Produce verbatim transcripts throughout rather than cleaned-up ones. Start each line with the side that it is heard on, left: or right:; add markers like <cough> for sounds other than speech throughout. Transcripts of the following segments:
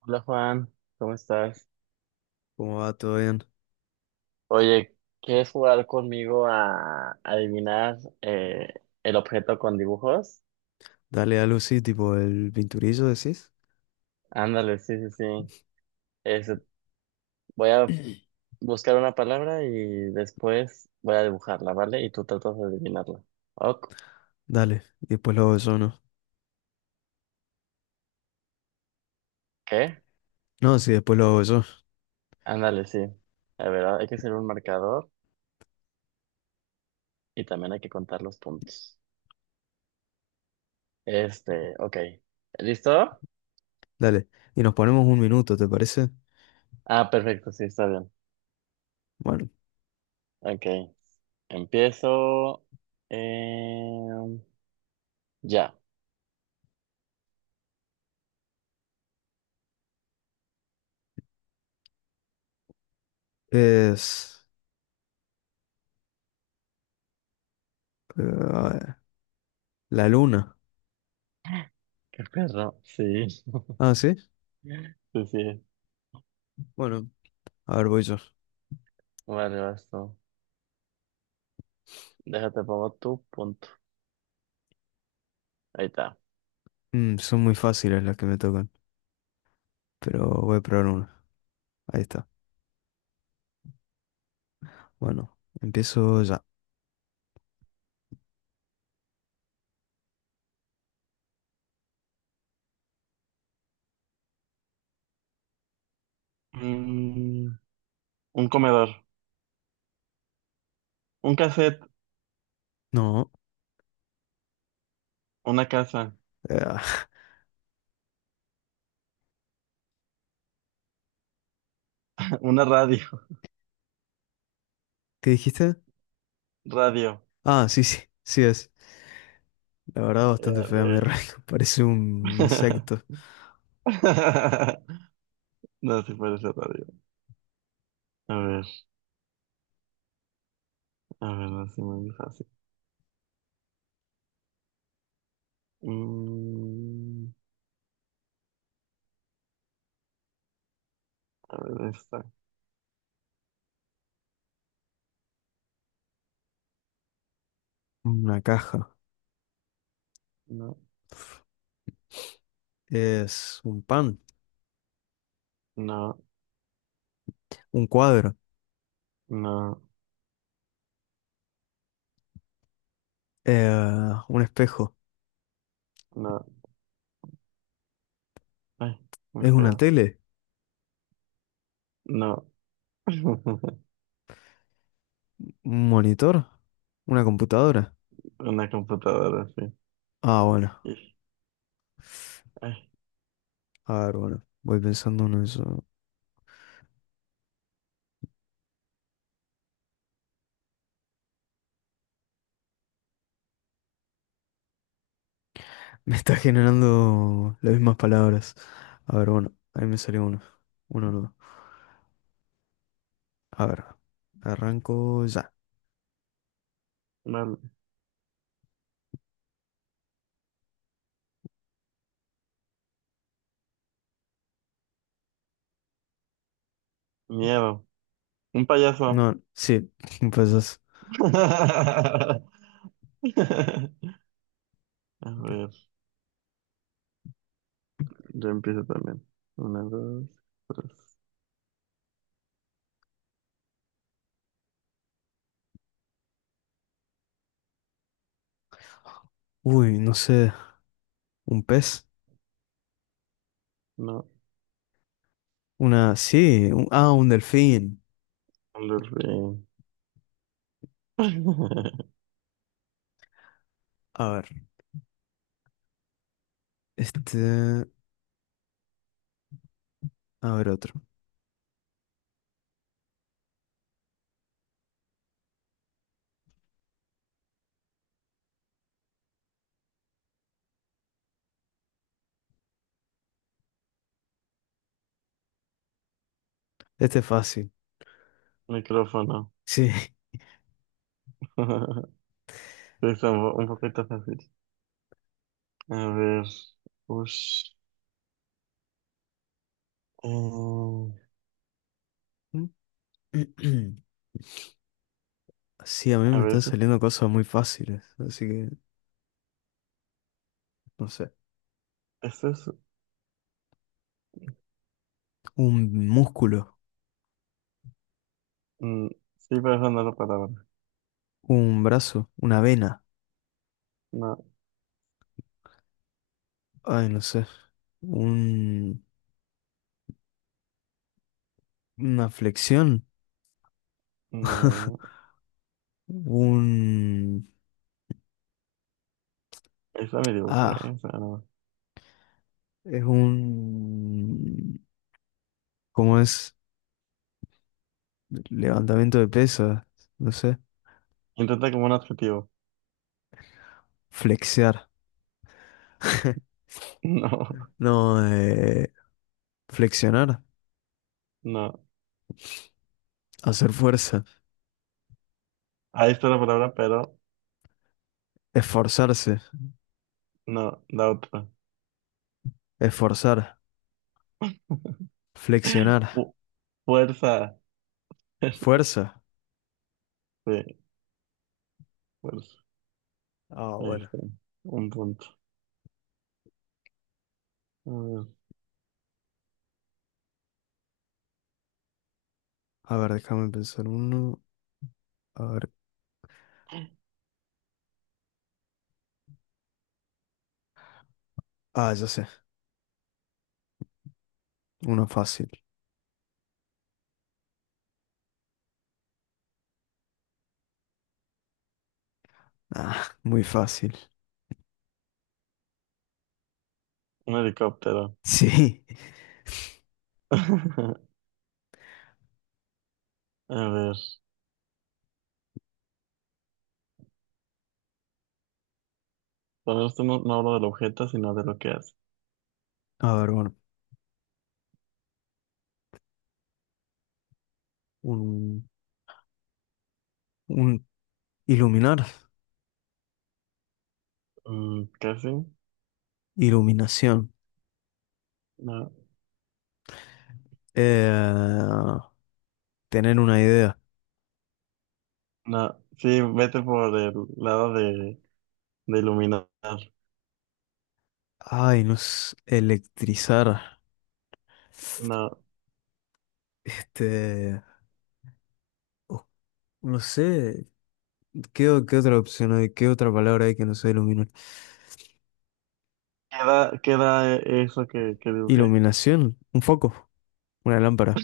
right: Hola Juan, ¿cómo estás?
left: ¿Cómo va? ¿Todo bien?
right: Oye, ¿quieres jugar conmigo a adivinar eh, el objeto con dibujos?
left: Dale a Lucy, tipo el pinturizo, decís.
right: Ándale, sí, sí, sí. Este, voy a buscar una palabra y después voy a dibujarla, ¿vale? Y tú tratas de adivinarla. Ok.
left: Dale, y después lo hago yo, ¿no?
right: ¿Qué?
left: No, sí, después lo hago yo.
right: Ándale, sí. A ver, hay que hacer un marcador y también hay que contar los puntos. Este, ok. ¿Listo?
left: Dale, y nos ponemos un minuto, ¿te parece?
right: Ah, perfecto, sí, está bien.
left: Bueno,
right: Ok, empiezo. Eh... Ya.
left: es... eh, a ver, la luna.
right: Qué perro. Sí.
left: Ah, ¿sí?
right: <laughs> Sí, sí.
left: Bueno, a ver, voy yo.
right: Vale, vas tú. Déjate pongo tu punto. Ahí está.
left: Mm, son muy fáciles las que me tocan, pero voy a probar una. Ahí está. Bueno, empiezo ya.
right: Mm, un comedor, un cassette,
left: No.
right: una casa,
left: Ah,
right: <laughs> una radio,
left: ¿qué dijiste?
right: radio.
left: Ah, sí, sí, sí es. La verdad, bastante
right: Eh,
left: fea mi
right: güey.
left: rayo. <laughs> Parece un insecto,
right: <laughs> No, si puede ser radio. A ver, a ver, no, sí, muy fácil. Mm, a ver, esta.
left: una caja.
right: No,
left: Es un pan,
right: no,
left: un cuadro,
right: no,
left: eh, un espejo.
right: no. Ay, muy
left: ¿Es una
right: feo.
left: tele?
right: No. <laughs>
left: ¿Un monitor? ¿Una computadora?
right: Una computadora, sí.
left: Ah, bueno.
right: Ay.
left: A ver, bueno. Voy pensando en eso. Me está generando las mismas palabras. A ver, bueno. Ahí me salió uno. Uno no. A ver. Arranco ya.
right: Vale, miedo. Un payaso.
left: No, sí. <laughs> Empezás.
right: <laughs> A ver, yo empiezo también. Una, dos, tres.
left: Uy, no sé. ¿Un pez?
right: No,
left: Una... Sí, un- ah, un delfín.
right: Andolfín. <laughs>
left: A ver, este... A ver otro. Este es fácil.
right: Micrófono.
left: Sí.
right: <laughs> Sí, está un, po- un poquito fácil. A ver. Ush. Eh,
left: <clears throat> Sí, a mí
right: a
left: me
right: ver,
left: están
right: eso,
left: saliendo cosas muy fáciles, así que no sé.
right: eso es.
left: Un músculo,
right: Mm, sí, pero eso no es la palabra.
left: un brazo, una vena,
right: No,
left: ay, no sé. Un, una flexión,
right: no.
left: un...
right: Esa me dibujo, ¿eh?
left: Ah,
right: Esa no.
left: es un... ¿Cómo es? Levantamiento de pesas, no sé.
right: Intenta como un adjetivo.
left: Flexear. <laughs>
right: <laughs> No,
left: No, eh, flexionar,
right: no.
left: hacer fuerza,
right: Ahí está la palabra, pero.
left: esforzarse,
right: No, la otra.
left: esforzar, flexionar,
right: Fu- Fuerza. <laughs>
left: fuerza.
right: Fuerza. Sí, fuerza.
left: Ah,
right: Ahí
left: bueno.
right: está. Un punto. A ver,
left: A ver, déjame pensar uno. A ver. Ah, ya sé. Uno fácil. Ah, muy fácil. <laughs>
right: un helicóptero.
left: Sí.
right: <laughs> A ver. Bueno, esto no, no hablo del objeto, sino de lo que hace.
left: A ver, bueno. Un, un iluminar,
right: Mm, casi.
left: iluminación.
right: No,
left: Eh, tener una idea.
right: no. Sí, vete por el lado de, de iluminar.
left: Ay, no sé, electrizar.
right: No.
left: Este, oh, no sé, ¿qué, o- qué otra opción hay? ¿Qué otra palabra hay que no sea iluminar?
right: Queda, queda eh, eso que, que dibujé.
left: Iluminación, un foco, una lámpara.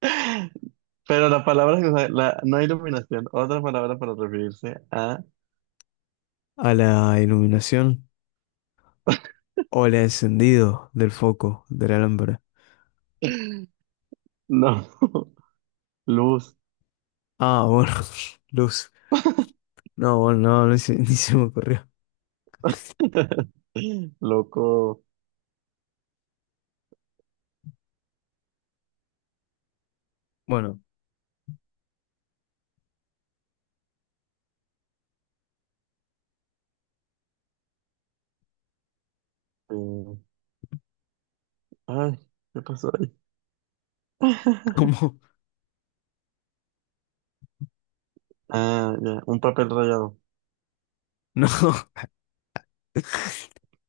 right: <laughs> Pero la palabra que usa- la, no iluminación, otra palabra para referirse a.
left: A la iluminación o el encendido del foco de la lámpara.
right: <laughs> No. <laughs> Luz.
left: Ah, bueno, <laughs> luz. No, bueno, no, no se- <laughs> ni se me ocurrió.
right: <laughs> Loco.
left: Bueno,
right: eh, Ay, ¿qué pasó ahí? <laughs>
left: ¿cómo? <laughs>
right: Ah, ya, un papel rayado.
left: No,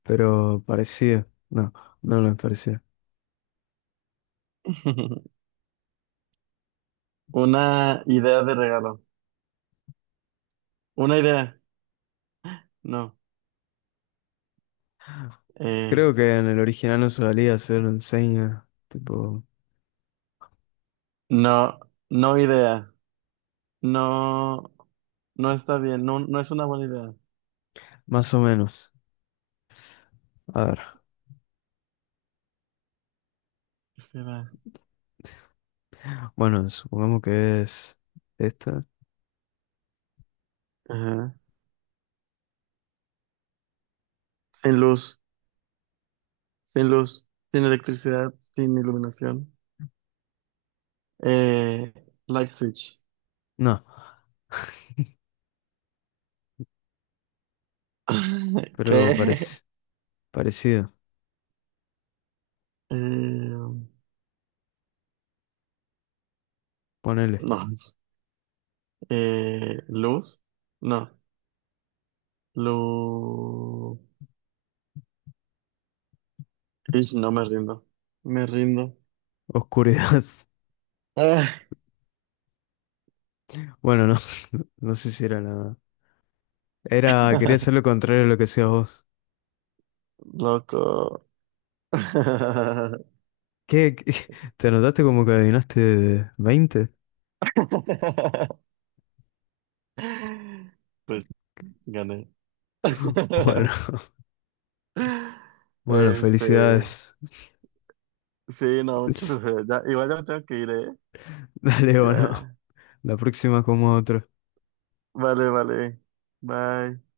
left: pero parecido. No, no, no es parecido.
right: <laughs> Una idea de regalo. Una idea. No. Eh,
left: Creo que en el original no se valía hacer enseña, tipo,
right: no, no idea. No, no está bien. No, no es una buena idea.
left: más o menos. A ver,
right: Espera.
left: bueno, supongamos que es esta.
right: Ajá. Sin luz, sin luz, sin electricidad, sin iluminación. Eh, light switch.
left: No,
right: <laughs>
left: pero
right: ¿Qué?
left: parec- parecido.
right: Eh,
left: Ponele.
right: no, Eh, luz. No. Luz. Ish, no me rindo. Me rindo.
left: Oscuridad. <laughs>
right: Ah,
left: Bueno, no. No sé si era nada. Era, quería hacer
right: <laughs>
left: lo contrario a lo que hacías vos.
right: loco. <laughs>
left: ¿Qué, qué? <laughs> te notaste como que adivinaste veinte.
right: Pues gané.
left: Bueno,
right: <laughs>
left: <laughs> bueno,
right: Este.
left: felicidades.
right: Sí, no, muchas gracias. Ya, igual ya me tengo que ir, ¿eh?
left: <laughs> Dale, o no.
right: Ya.
left: La próxima como otro.
right: Vale, vale. Bye.